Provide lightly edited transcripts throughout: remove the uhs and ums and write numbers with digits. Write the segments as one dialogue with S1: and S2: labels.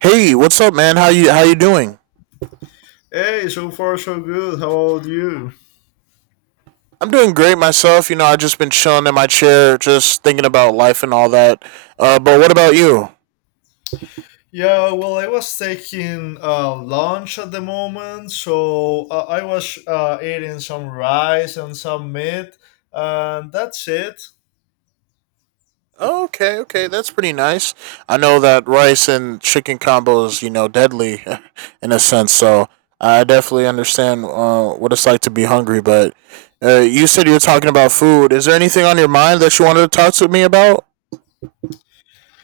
S1: Hey, what's up, man? How you doing?
S2: Hey, so far so good. How about you?
S1: I'm doing great myself. You know, I just been chilling in my chair, just thinking about life and all that. But what about you?
S2: Yeah, well, I was taking lunch at the moment, so I was eating some rice and some meat, and that's it.
S1: Oh, okay, okay, that's pretty nice. I know that rice and chicken combo is deadly, in a sense. So I definitely understand what it's like to be hungry. But you said you were talking about food. Is there anything on your mind that you wanted to talk to me about?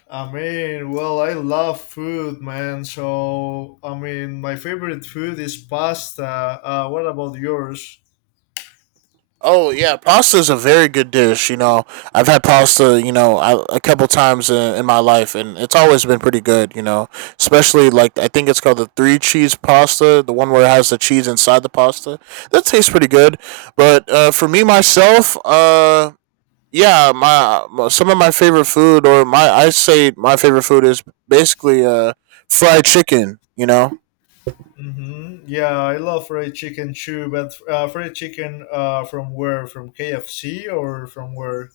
S2: I mean, well, I love food, man. So, I mean, my favorite food is pasta. What about yours?
S1: Oh yeah, pasta is a very good dish. You know, I've had pasta, you know, a couple times in my life, and it's always been pretty good. You know, especially like I think it's called the three cheese pasta, the one where it has the cheese inside the pasta. That tastes pretty good. But for me myself, yeah, some of my favorite food, or my I say my favorite food is basically fried chicken. You know.
S2: Mm-hmm. Yeah, I love fried chicken too, but fried chicken from where? From KFC or from where?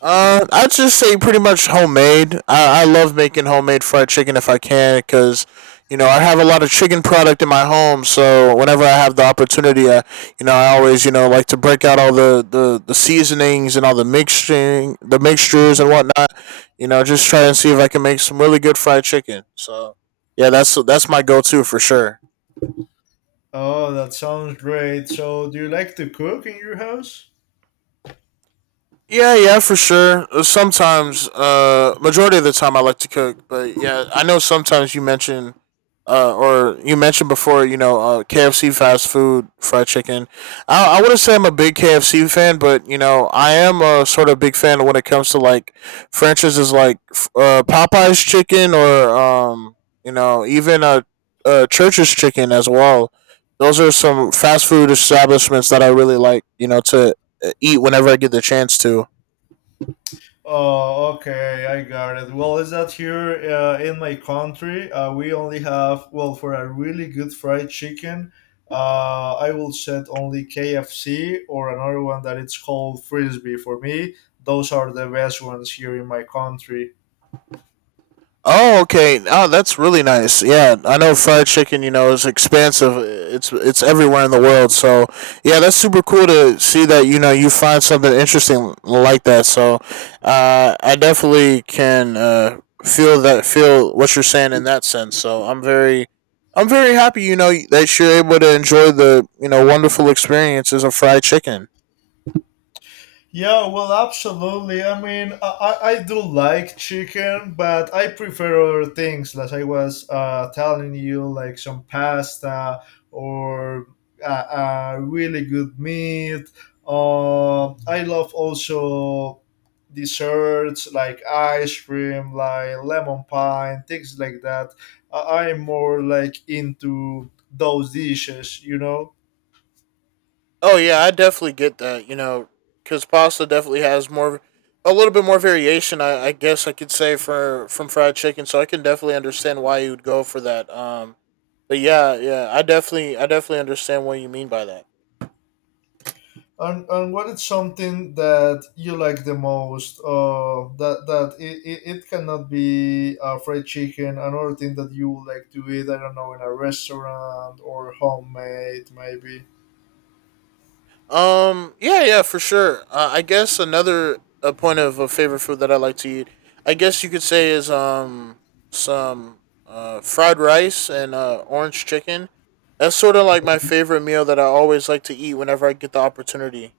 S1: I'd just say pretty much homemade. I love making homemade fried chicken if I can because, you know, I have a lot of chicken product in my home. So whenever I have the opportunity, I, you know, I always, you know, like to break out all the seasonings and all the mixing, the mixtures and whatnot. You know, just try and see if I can make some really good fried chicken. So yeah, that's my go-to for sure.
S2: Oh, that sounds great. So, do you like to cook in your house?
S1: Yeah, yeah, for sure. Sometimes, majority of the time, I like to cook, but yeah, I know sometimes you mentioned before, you know, KFC fast food fried chicken. I wouldn't say I'm a big KFC fan, but you know, I am a sort of big fan when it comes to like franchises like Popeye's chicken or you know, even Church's chicken as well. Those are some fast food establishments that I really like, you know, to eat whenever I get the chance to.
S2: Oh, okay, I got it. Well, is that here in my country? We only have, well, for a really good fried chicken, I will set only KFC or another one that it's called Frisbee. For me, those are the best ones here in my country.
S1: Oh, okay. Oh, that's really nice. Yeah, I know fried chicken. You know, is expansive. It's everywhere in the world. So yeah, that's super cool to see that you know you find something interesting like that. So I definitely can feel what you're saying in that sense. So I'm very happy. You know that you're able to enjoy the you know wonderful experiences of fried chicken.
S2: Yeah, well, absolutely. I mean, I do like chicken, but I prefer other things, as I was telling you, like some pasta or a really good meat. I love also desserts like ice cream, like lemon pie, and things like that. I'm more like into those dishes, you know?
S1: Oh yeah, I definitely get that. You know, because pasta definitely has a little bit more variation. I guess I could say for from fried chicken. So I can definitely understand why you would go for that. But yeah, yeah, I definitely understand what you mean by that.
S2: And what is something that you like the most? It cannot be fried chicken. Another thing that you would like to eat, I don't know, in a restaurant or homemade, maybe.
S1: Yeah, yeah, for sure. I guess another a point of a favorite food that I like to eat, I guess you could say, is some fried rice and orange chicken. That's sort of like my favorite meal that I always like to eat whenever I get the opportunity.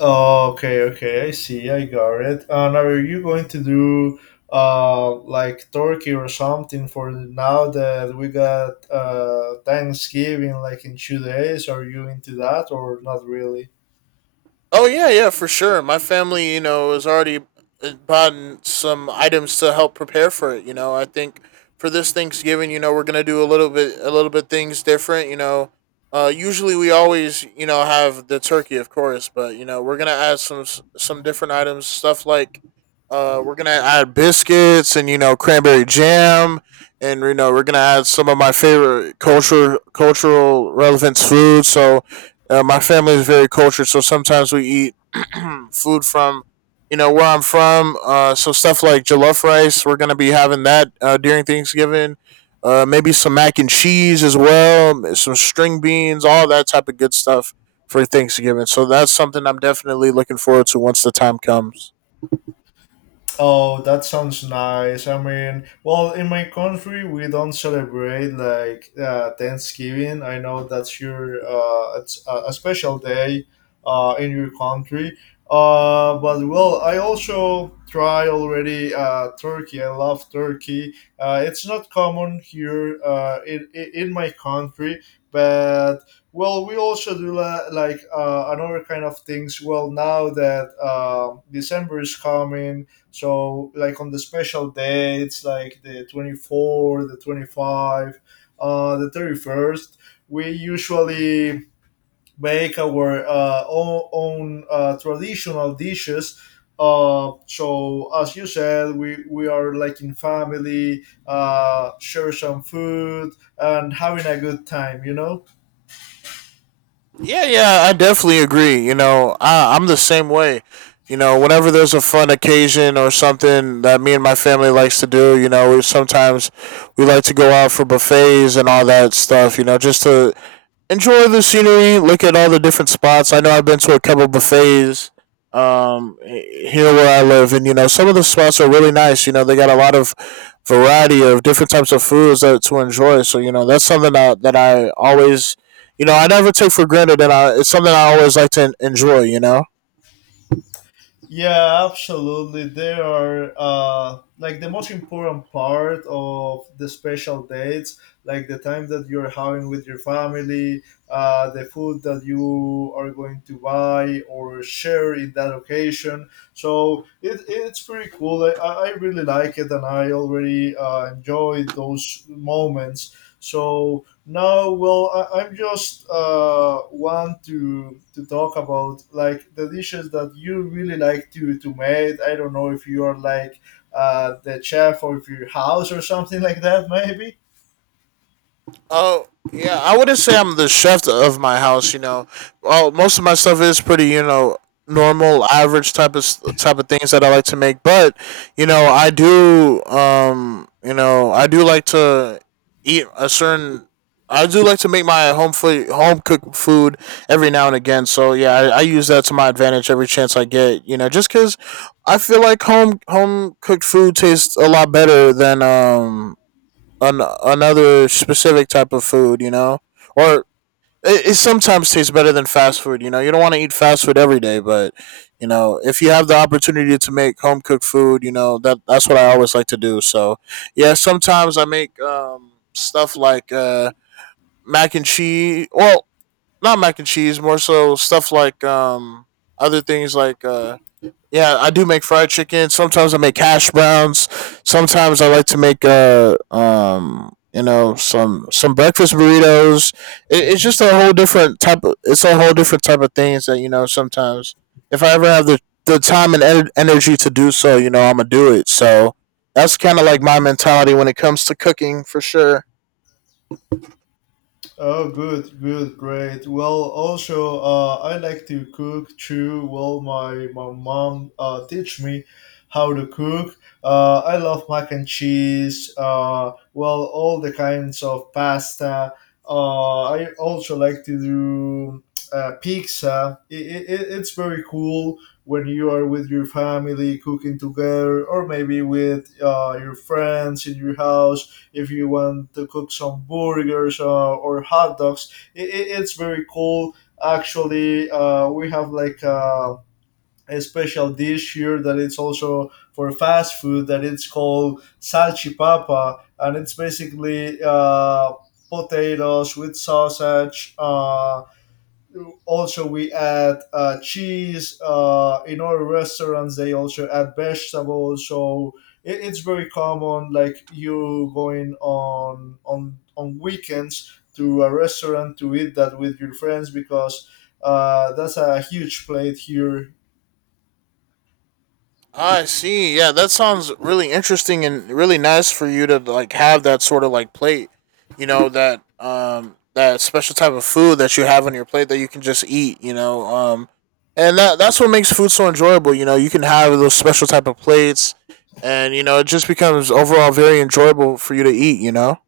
S2: Oh, okay, okay, I see, I got it. And are you going to do like turkey or something for now that we got Thanksgiving like in 2 days? Are you into that or not really?
S1: Oh yeah, yeah, for sure. My family, you know, has already bought some items to help prepare for it. You know, I think for this Thanksgiving, you know, we're gonna do a little bit things different. You know, usually we always, you know, have the turkey, of course, but you know, we're gonna add some different items, stuff like. We're gonna add biscuits and you know cranberry jam, and you know we're gonna add some of my favorite culture cultural relevance foods. So my family is very cultured, so sometimes we eat food from you know where I'm from. So stuff like jollof rice, we're gonna be having that during Thanksgiving. Maybe some mac and cheese as well, some string beans, all that type of good stuff for Thanksgiving. So that's something I'm definitely looking forward to once the time comes.
S2: Oh, that sounds nice. I mean, well, in my country, we don't celebrate like Thanksgiving. I know that's your it's a special day in your country. But well, I also try already turkey. I love turkey. It's not common here in my country, but well, we also do like another kind of things. Well, now that December is coming, so like on the special dates, like the 24, the 25, the 31st, we usually make our own traditional dishes. So as you said, we are like in family, share some food and having a good time, you know?
S1: Yeah, yeah, I definitely agree. You know, I'm the same way. You know, whenever there's a fun occasion or something that me and my family likes to do, you know, we like to go out for buffets and all that stuff. You know, just to enjoy the scenery, look at all the different spots. I know I've been to a couple buffets um here where I live and you know some of the spots are really nice. You know, they got a lot of variety of different types of foods that to enjoy. So, you know, that's something that I always you know, I never take for granted and I it's something I always like to enjoy, you know.
S2: Yeah, absolutely. They are like the most important part of the special dates, like the time that you're having with your family, the food that you are going to buy or share in that occasion. So it, it's pretty cool. I really like it and I already enjoy those moments. So no, well, I'm just want to talk about like the dishes that you really like to make. I don't know if you are like the chef of your house or something like that, maybe.
S1: Oh yeah, I wouldn't say I'm the chef of my house. You know, well, most of my stuff is pretty, you know, normal, average type of type of things that I like to make. But you know, I do, you know, I do like to eat a certain. I do like to make my home food, home cooked food every now and again. So yeah, I use that to my advantage every chance I get. You know, just because I feel like home cooked food tastes a lot better than another specific type of food, you know, or it sometimes tastes better than fast food. You know, you don't want to eat fast food every day, but you know, if you have the opportunity to make home cooked food, you know that that's what I always like to do. So yeah, sometimes I make stuff like mac and cheese. Well, not mac and cheese, more so stuff like other things like. Yeah, I do make fried chicken. Sometimes I make hash browns. Sometimes I like to make you know some breakfast burritos. It's
S2: Mhm.
S1: just a whole different type of it's a whole different type of things that you know sometimes if I ever have the time and energy to do so, you know I'm gonna do it. So that's kind of like my mentality when it comes to cooking for sure.
S2: Oh, good, good, great. Well, also, I like to cook too. Well, my mom teach me how to cook. I love mac and cheese. Well, all the kinds of pasta. I also like to do pizza. It's very cool when you are with your family cooking together, or maybe with your friends in your house if you want to cook some burgers or hot dogs. It's very cool. Actually, we have like a special dish here that it's also for fast food that it's called salchipapa, and it's basically potatoes with sausage. Also we add cheese in our restaurants they also add vegetables, so it's very common like you going on weekends to a restaurant to eat that with your friends because that's a huge plate here.
S1: I see. Yeah, that sounds really interesting and really nice for you to like have that sort of like plate, you know, that that special type of food that you have on your plate that you can just eat, you know. And that's what makes food so enjoyable, you know. You can have those special type of plates and you know, it just becomes overall very enjoyable for you to eat, you know.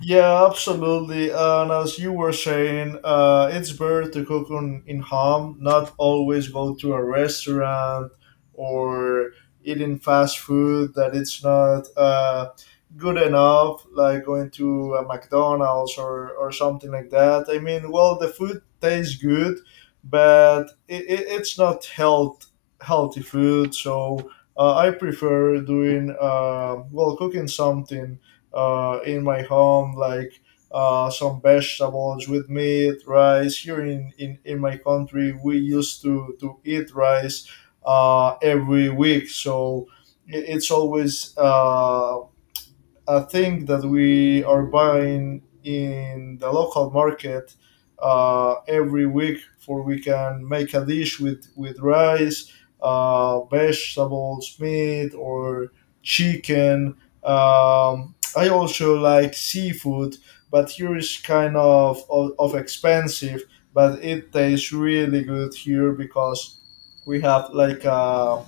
S2: Yeah, absolutely. And as you were saying, it's better to cook in home, not always go to a restaurant or eating fast food that it's not good enough, like going to a McDonald's, or something like that. I mean, well, the food tastes good, but it's not healthy food. So I prefer doing, well, cooking something in my home, like some vegetables with meat, rice. Here in my country, we used to eat rice every week. So it's always a thing that we are buying in the local market every week for we can make a dish with rice, vegetables, meat, or chicken. Um, I also like seafood, but here is kind of expensive, but it tastes really good here because we have like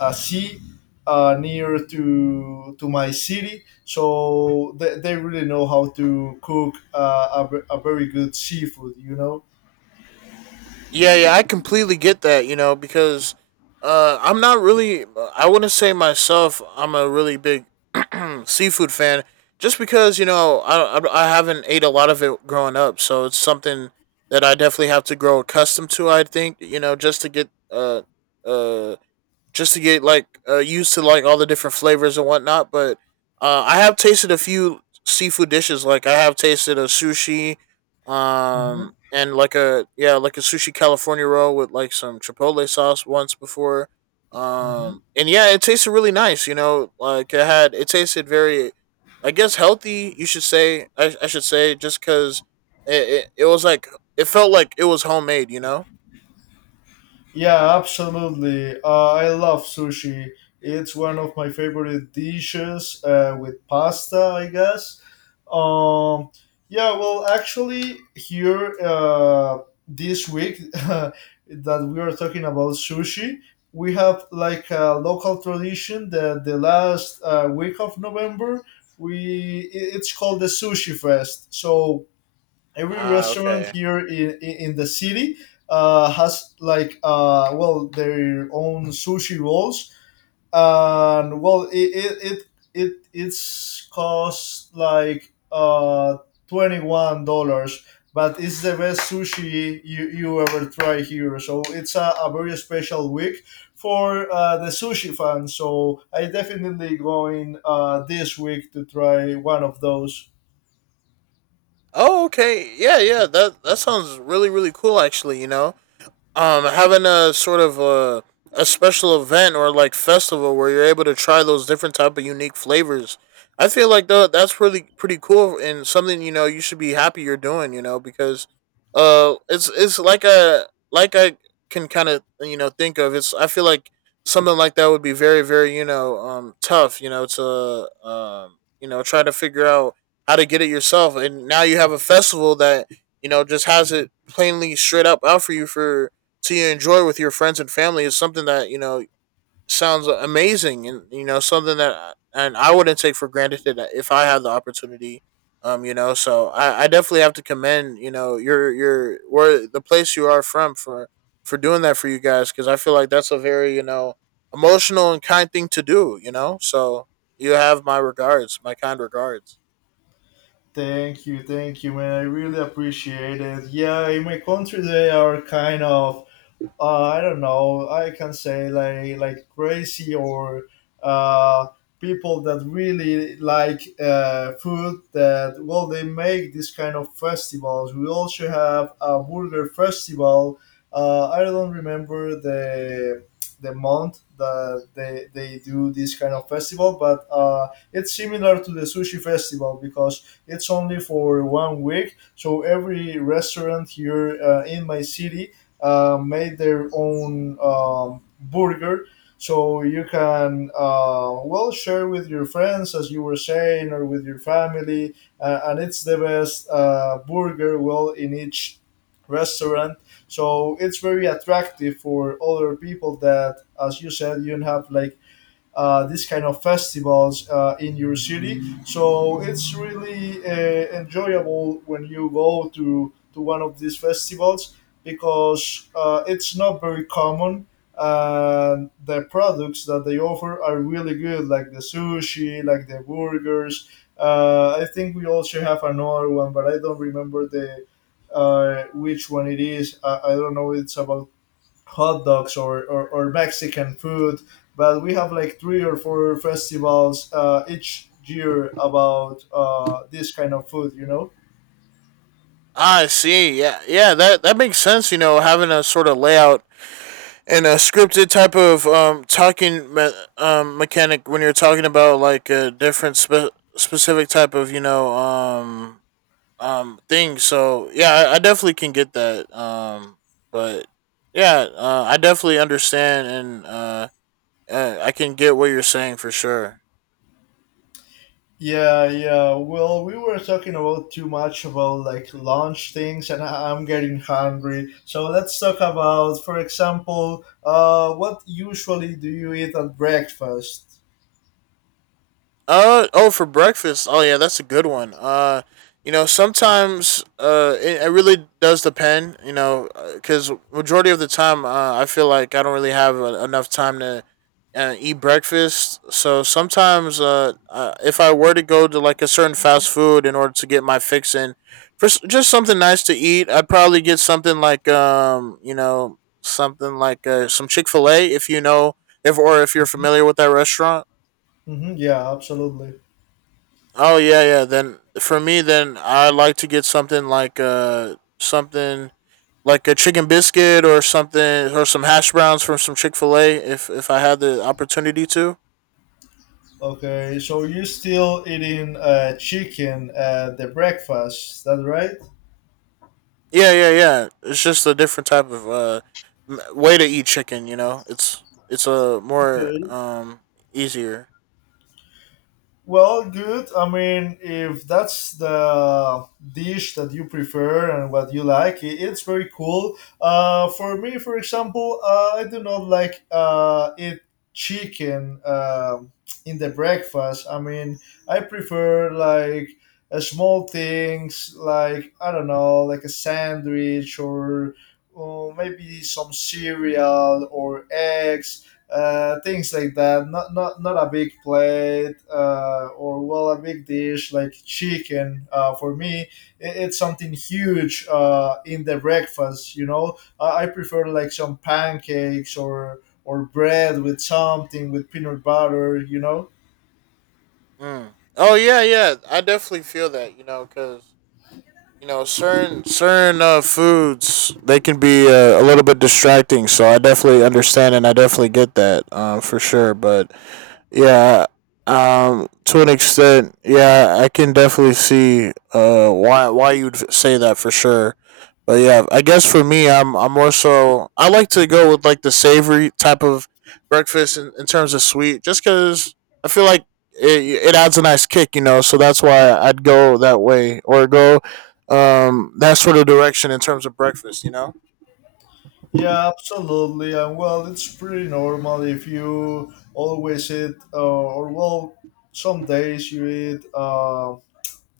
S2: a sea near to my city, so they really know how to cook a very good seafood. You know.
S1: Yeah, yeah, I completely get that, you know, because I'm not really, I wouldn't say myself, I'm a really big seafood fan, just because, you know, I haven't ate a lot of it growing up. So it's something that I definitely have to grow accustomed to, I think, you know, uh, just to get like used to like all the different flavors and whatnot. But I have tasted a few seafood dishes. Like I have tasted a sushi,
S2: Mhm.
S1: and like a yeah, like a sushi California roll with like some chipotle sauce once before.
S2: Hmm.
S1: And yeah, it tasted really nice. You know, like it tasted very, I guess healthy. You should say I should say just because it, it was like it felt like it was homemade. You know.
S2: Yeah, absolutely. I love sushi. It's one of my favorite dishes with pasta, I guess. Um, yeah, well, actually, here this week that we are talking about sushi, we have like a local tradition that the last week of November, it's called the Sushi Fest. So every
S1: Ah,
S2: restaurant
S1: okay.
S2: here in the city has like well, their own sushi rolls, and well it, it, it's cost like $21, but it's the best sushi you, you ever try here, so it's a very special week for the sushi fans, so I definitely going this week to try one of those.
S1: Oh, okay. Yeah, yeah. That sounds really really cool. Actually, you know, having a sort of a special event or like festival where you're able to try those different type of unique flavors. I feel like though that's really pretty cool and something you know you should be happy you're doing, you know, because it's like a like I can kind of you know think of it's I feel like something like that would be very very you know tough, you know, to you know try to figure out how to get it yourself and now you have a festival that you know just has it plainly straight up out for you for to enjoy with your friends and family is something that you know sounds amazing and you know something that and I wouldn't take for granted that if I had the opportunity. You know, so I definitely have to commend you know your where the place you are from for doing that for you guys because I feel like that's a very you know emotional and kind thing to do. You know, so you have my regards, my kind regards.
S2: Thank you, man. I really appreciate it. Yeah, in my country they are kind of, I don't know, I can say like crazy or uh, people that really like food. That well, they make this kind of festivals. We also have a burger festival. I don't remember the month that they do this kind of festival, but it's similar to the sushi festival because it's only for 1 week. So every restaurant here in my city made their own burger. So you can well, share with your friends, as you were saying, or with your family, and it's the best burger well in each restaurant. So it's very attractive for other people that, as you said, you don't have like this kind of festivals in your city. So it's really enjoyable when you go to one of these festivals because it's not very common. And the products that they offer are really good, like the sushi, like the burgers. I think we also have another one, but I don't remember the which one it is. I don't know. It's about hot dogs, or, Mexican food. But we have like three or four festivals each year about this kind of food, you know?
S1: I see. Yeah, yeah. That makes sense. Having a sort of layout and a scripted type of mechanic when you're talking about like a different specific type of thing. So yeah, I definitely can get that. But yeah, I definitely understand and I can get what you're saying for sure.
S2: Yeah, yeah. Well, we were talking about too much about like lunch things, and I'm getting hungry. So let's talk about, for example, what usually do you eat at breakfast?
S1: Oh, for breakfast. Oh yeah, that's a good one. You know, sometimes it really does depend. You know, because majority of the time, I feel like I don't really have enough time to eat breakfast. So sometimes, if I were to go to like a certain fast food in order to get my fix in, for just something nice to eat, I'd probably get something like some Chick Fil A if you know if or if you're familiar with that restaurant.
S2: Hmm, yeah, absolutely.
S1: Oh yeah, yeah. Then for me, then I like to get something like a chicken biscuit or something or some hash browns from some Chick Fil A if I had the opportunity to.
S2: Okay, so you're still eating chicken at the breakfast, that right?
S1: Yeah, yeah, yeah. It's just a different type of way to eat chicken. You know, it's a more
S2: Okay.
S1: easier.
S2: Well, good. I mean, if that's the dish that you prefer and what you like, it's very cool. For me, for example, I do not like eat chicken in the breakfast. I mean, I prefer like small things, like I don't know, like a sandwich, or maybe some cereal or eggs, things like that. Not a big plate or, well, a big dish like chicken. For me, it's something huge in the breakfast. You know, I prefer like some pancakes, or bread with something with peanut butter. You know.
S1: Mm. Oh yeah, yeah. I definitely feel that. You know, because you know certain foods they can be a little bit distracting, so I definitely understand and I definitely get that for sure, but yeah, to an extent, yeah, I can definitely see why you'd say that for sure. But yeah, I guess for me, I'm more so I like to go with like the savory type of breakfast in terms of sweet, just because I feel like it adds a nice kick, you know. So that's why I'd go that way or go that sort of direction in terms of breakfast, you know.
S2: Yeah, absolutely. And well, it's pretty normal if you always eat, or well, some days you eat.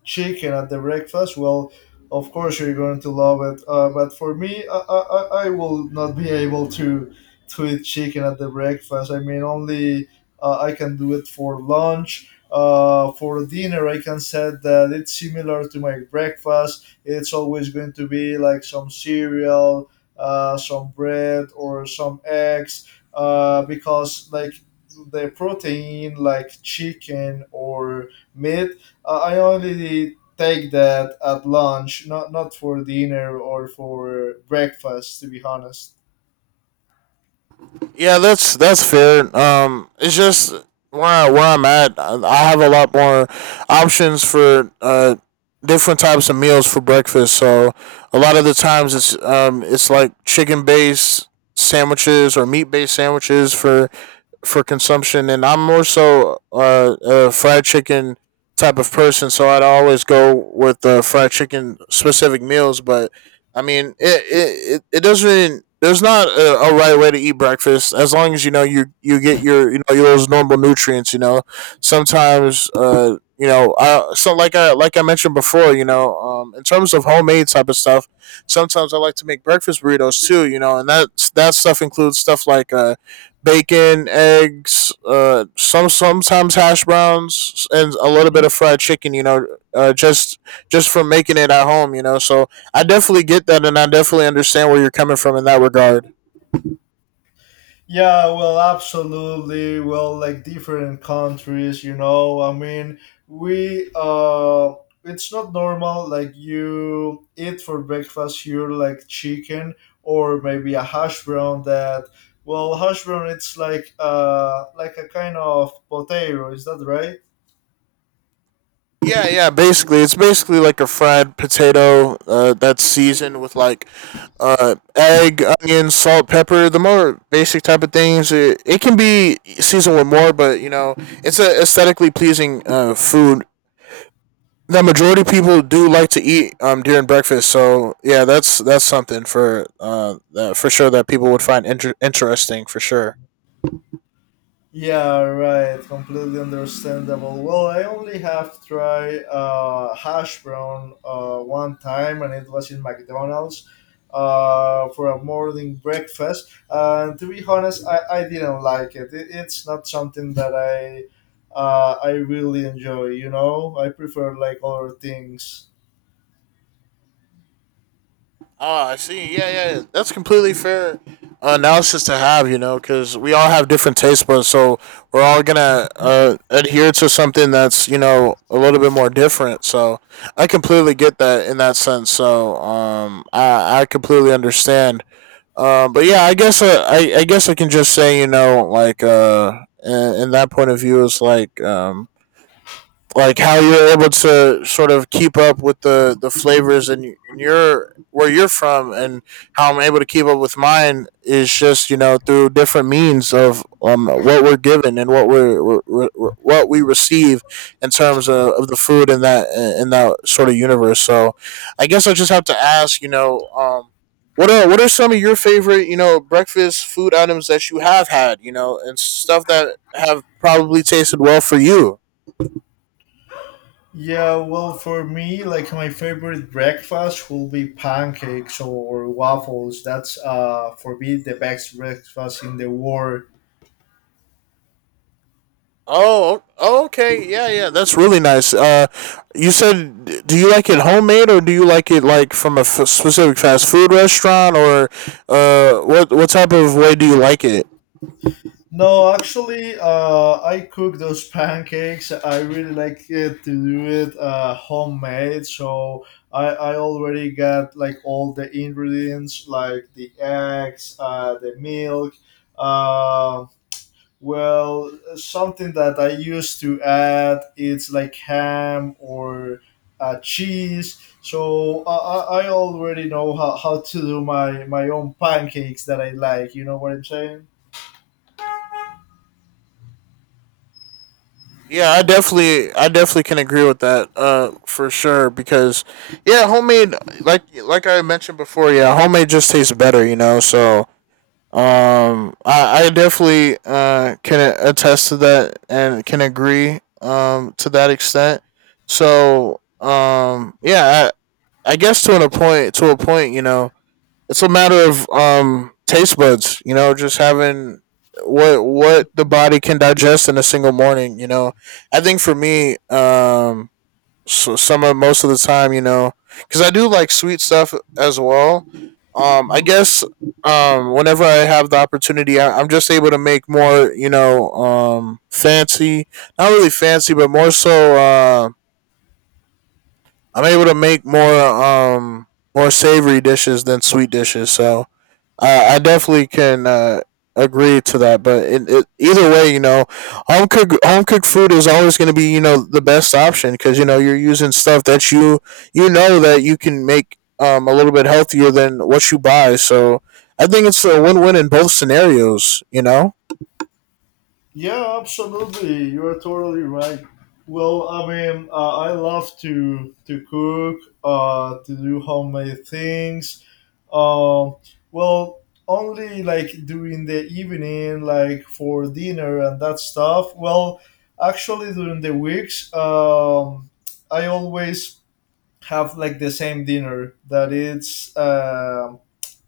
S2: Chicken at the breakfast, well, of course you're going to love it. But for me, I will not be able to eat chicken at the breakfast. I mean, only I can do it for lunch. For dinner, I can say that it's similar to my breakfast. It's always going to be like some cereal, some bread, or some eggs, because like the protein, like chicken or meat, I only take that at lunch, not for dinner or for breakfast, to be honest.
S1: Yeah, that's fair. It's just where I'm at. I have a lot more options for different types of meals for breakfast. So a lot of the times it's like chicken based sandwiches or meat based sandwiches for consumption, and I'm more so a fried chicken type of person, so I'd always go with the fried chicken specific meals. But I mean, it doesn't. Really, There's not a right way to eat breakfast as long as you know you get your you know those normal nutrients. You know, sometimes you know I so like I mentioned before. You know, in terms of homemade type of stuff, sometimes I like to make breakfast burritos too. You know, and that stuff includes stuff like bacon, eggs, sometimes hash browns, and a little bit of fried chicken. You know, uh, just just from making it at home. You know, so I definitely get that, and I definitely understand where you're coming from in that regard.
S2: Yeah, well, absolutely. Well, like different countries, you know. I mean, we it's not normal. Like you eat for breakfast here, like chicken, or maybe a hash brown. That well, hash brown. It's like a kind of potato. Is that right?
S1: Yeah, yeah. It's basically like a fried potato that's seasoned with like egg, onion, salt, pepper. The more basic type of things. It can be seasoned with more, but you know, it's a aesthetically pleasing food that majority of people do like to eat during breakfast. So yeah, that's something for sure that people would find interesting for sure.
S2: Yeah, right. Completely understandable. Well, I only have tried hash brown one time, and it was in McDonald's for a morning breakfast. And to be honest, I didn't like it. It's not something that I really enjoy. You know, I prefer like other things.
S1: Ah, I see. Yeah, yeah, that's completely fair analysis to have, you know, because we all have different taste buds, so we're all gonna adhere to something that's you know a little bit more different. So I completely get that in that sense. So I completely understand. But yeah, I guess I can just say you know like in that point of view is like how you're able to sort of keep up with the flavors and your where you're from, and how I'm able to keep up with mine is just you know through different means of what we're given and what we receive in of the food in that sort of universe. So I guess I just have to ask, you know, what are some of your favorite, you know, breakfast food items that you have had, you know, and stuff that have probably tasted well for you?
S2: Yeah, well, for me, like my favorite breakfast will be pancakes or waffles. That's for me the best breakfast in the world.
S1: Oh, oh, okay. Yeah, yeah. That's really nice. You said, do you like it homemade or do you like it like from a specific fast food restaurant, or what type of way do you like it?
S2: No, actually, I cook those pancakes. I really like it to do it homemade. So I already got like all the ingredients, like the eggs, the milk, um Well, something that I used to add it's like ham or cheese. So I already know how to do my own pancakes that I like. You know what I'm saying?
S1: Yeah, I definitely can agree with that. For sure, because yeah, homemade, like I mentioned before. Yeah, homemade just tastes better. You know, so I definitely can attest to that and can agree to that extent. So yeah, I guess to a point, you know, it's a matter of taste buds. You know, just having what the body can digest in a single morning. You know, I think for me, so some of most of the time, you know, because I do like sweet stuff as well. I
S2: Mhm.
S1: guess whenever I have the opportunity, I'm just able to make more, you know, fancy, not really fancy, but more so, I'm able to make more, more savory dishes than sweet dishes. So I definitely can agree to that, but either way, you know, home cooked food is always going to be you know the best option because you know you're using stuff that you know that you can make a little bit healthier than what you buy. So I think it's a win win in both scenarios. You know.
S2: Yeah, absolutely. You are totally right. Well, I mean, I love to cook, to do homemade things. Uh, well, only like during the evening, like for dinner and that stuff. Well, actually, during the weeks, I always have like the same dinner that it's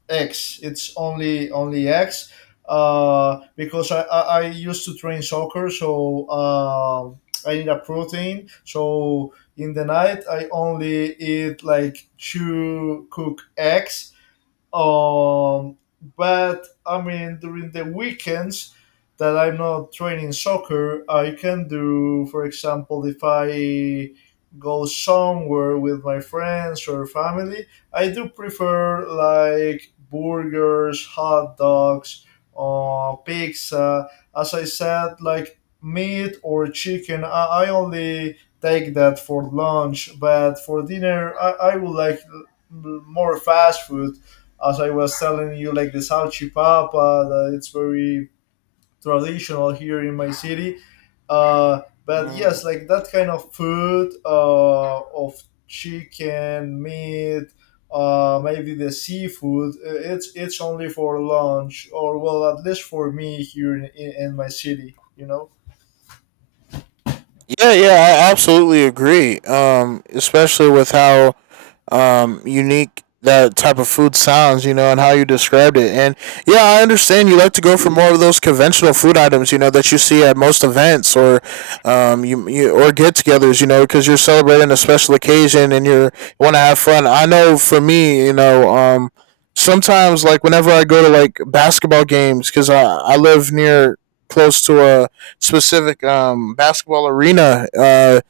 S2: eggs. It's only eggs. Because I used to train soccer, so I need a protein. So in the night, I only eat like two cooked eggs um, but I mean, during the weekends that I'm not training soccer, I can do, for example, if I go somewhere with my friends or family, I do prefer like burgers, hot dogs, pizza. As I said, like meat or chicken, I only take that for lunch, but for dinner, I would like more fast food as I was telling you, like the salchipapa, that it's very traditional here in my city. But yes, like that kind of food of chicken, meat, maybe the seafood. It's only for lunch, or well, at least for me here in, in my city. You know.
S1: Yeah, yeah, I absolutely agree. Especially with how unique that type of food sounds, you know, and how you described it. And yeah, I understand you like to go for more of those conventional food items, you know, that you see at most events or you or get-togethers, you know, because you're celebrating a special occasion and you want to have fun. I know for me, you know, sometimes like whenever I go to like basketball games, because I live near close to a specific basketball arena.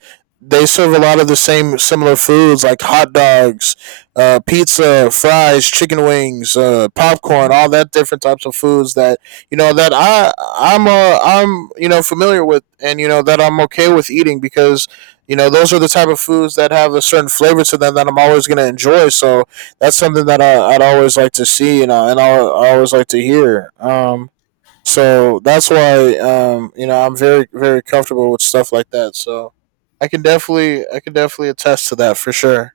S1: They serve a lot of the same similar foods like hot dogs, pizza, fries, chicken wings, popcorn, all that different types of foods that you know that I'm you know familiar with and you know that I'm okay with eating because you know those are the type of foods that have a certain flavor to them that I'm always gonna enjoy. So that's something that I'd always like to see, and I always like to hear. So that's why you know I'm very very comfortable with stuff like that. So I can definitely attest to that for sure.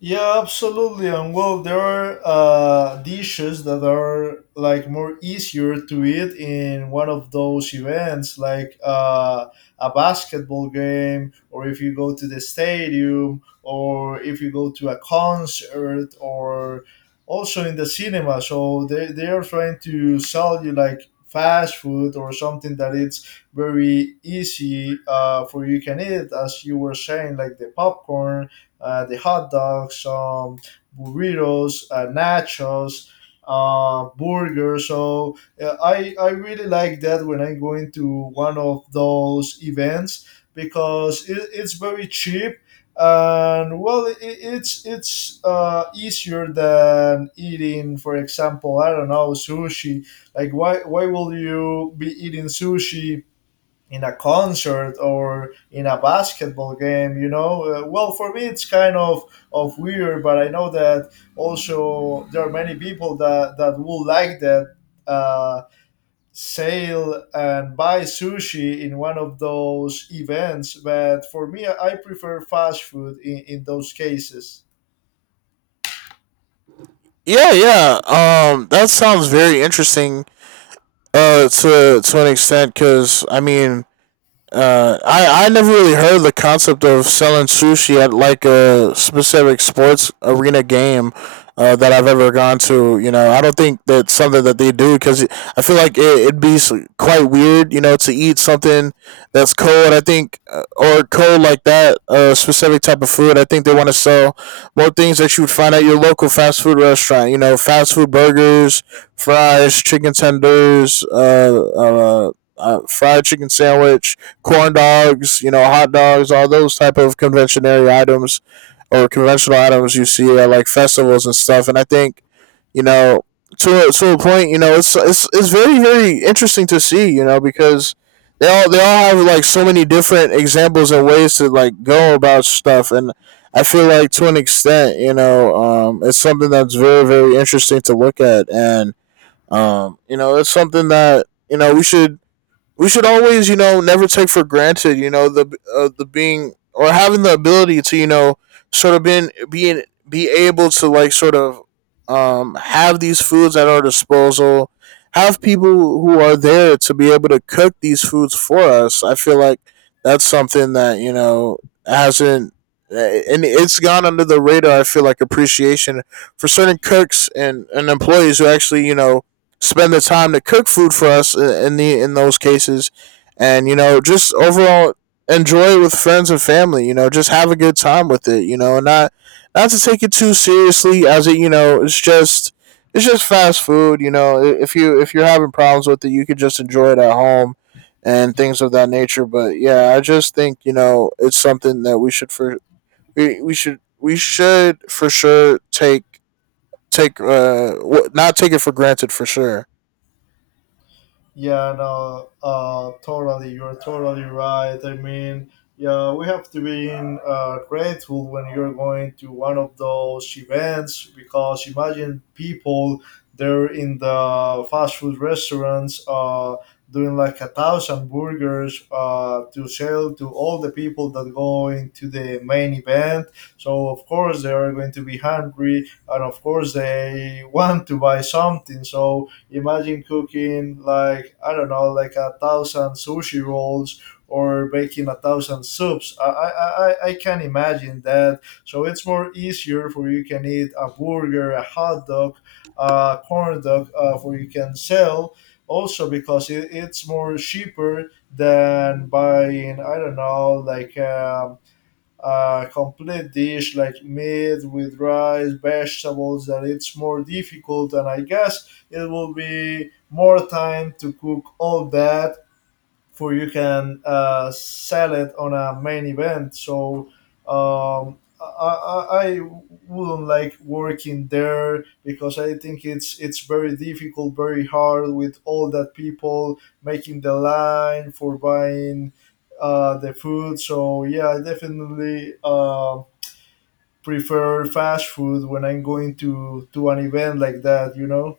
S2: Yeah, absolutely. And well, there are dishes that are like more easier to eat in one of those events, like a basketball game, or if you go to the stadium, or if you go to a concert, or also in the cinema. So they are trying to sell you like fast food or something that it's very easy for you can eat, as you were saying, like the popcorn the hot dogs, burritos, nachos, burgers. So I really like that when I'm going to one of those events because it's very cheap and well it's easier than eating, for example, I don't know, sushi. Like why will you be eating sushi in a concert or in a basketball game? You know, well, for me it's kind of weird, but I know that also there are many people that would like that, uh, sail and buy sushi in one of those events, but for me I prefer fast food in those cases.
S1: Yeah, yeah. That sounds very interesting. To an extent, because I mean, I never really heard the concept of selling sushi at like a specific sports arena game that I've ever gone to. You know, I don't think that's something that they do because I feel like it'd be quite weird. You know, to eat something that's cold. I think or cold like that, specific type of food. I think they want to sell more things that you would find at your local fast food restaurant. You know, fast food burgers, fries, chicken tenders, uh, fried chicken sandwich, corn dogs, you know, hot dogs, all those type of conventionary items or conventional items you see at like festivals and stuff. And I think, you know, to a point, you know, it's very very interesting to see, you know, because they all have like so many different examples and ways to like go about stuff, and I feel like to an extent, you know, it's something that's very very interesting to look at, and you know, it's something that you know we should always, you know, never take for granted, you know, the being or having the ability to, you know, sort of been being be able to like sort of have these foods at our disposal, have people who are there to be able to cook these foods for us. I feel like that's something that, you know, hasn't and it's gone under the radar. I feel like appreciation for certain cooks and, employees who actually, you know, spend the time to cook food for us in those cases, and you know just overall enjoy it with friends and family. You know, just have a good time with it. You know, and not not to take it too seriously as it you know it's just fast food. You know, if you if you're having problems with it, you could just enjoy it at home and things of that nature. But yeah, I just think you know it's something that we should for sure take take not take it for granted for sure.
S2: Yeah, no, totally. You're totally right. I mean, yeah, we have to be grateful when you're going to one of those events, because imagine people, they're in the fast food restaurants doing like a thousand burgers to sell to all the people that go into the main event. So, of course, they are going to be hungry and, of course, they want to buy something. So, imagine cooking, like I don't know, like a thousand sushi rolls or making a thousand soups. I can imagine that. So it's more easier for you can eat a burger, a hot dog, a corn dog, for you can sell. Also, because it, it's more cheaper than buying, I don't know, like a complete dish like meat with rice, vegetables, and it's more difficult. And I guess it will be more time to cook all that for you can sell it on a main event. So I wouldn't like working there because I think it's very difficult, very hard, with all that people making the line for buying the food. So yeah, I definitely. Prefer fast food when I'm going to an event like that, you know.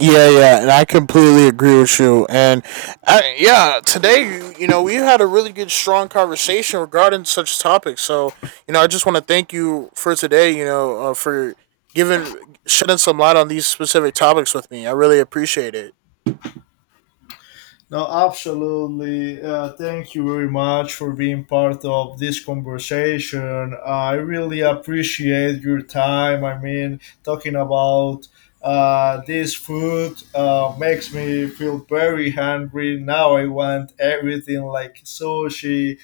S1: Yeah, yeah, and I completely agree with you. And I, yeah, today, you know, we had a really good, strong conversation regarding such topics. So, you know, I just want to thank you for today. You know, for giving shedding some light on these specific topics with me. I really appreciate it.
S2: No, absolutely. Thank you very much for being part of this conversation. I really appreciate your time. I mean, talking about this food makes me feel very hungry. Now I want everything, like sushi,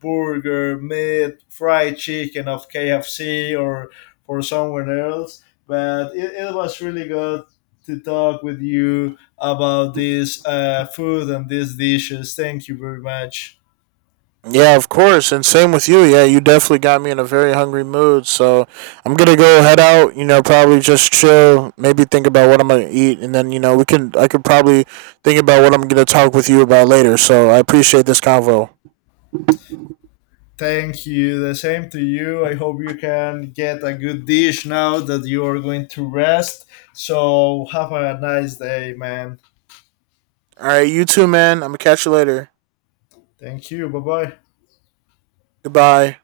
S2: burger, meat, fried chicken of KFC or for someone else. But it was really good to talk with you about this food and these dishes. Thank you very much.
S1: Yeah, of course. And same with you. Yeah, you definitely got me in a very hungry mood. So I'm going to go head out, you know, probably just chill, maybe think about what I'm going to eat. And then, you know, I could probably think about what I'm going to talk with you about later. So I appreciate this convo.
S2: Thank you. The same to you. I hope you can get a good dish now that you are going to rest. So have a nice day, man.
S1: All right, you too, man. I'm going to catch you later.
S2: Thank you. Bye bye.
S1: Goodbye.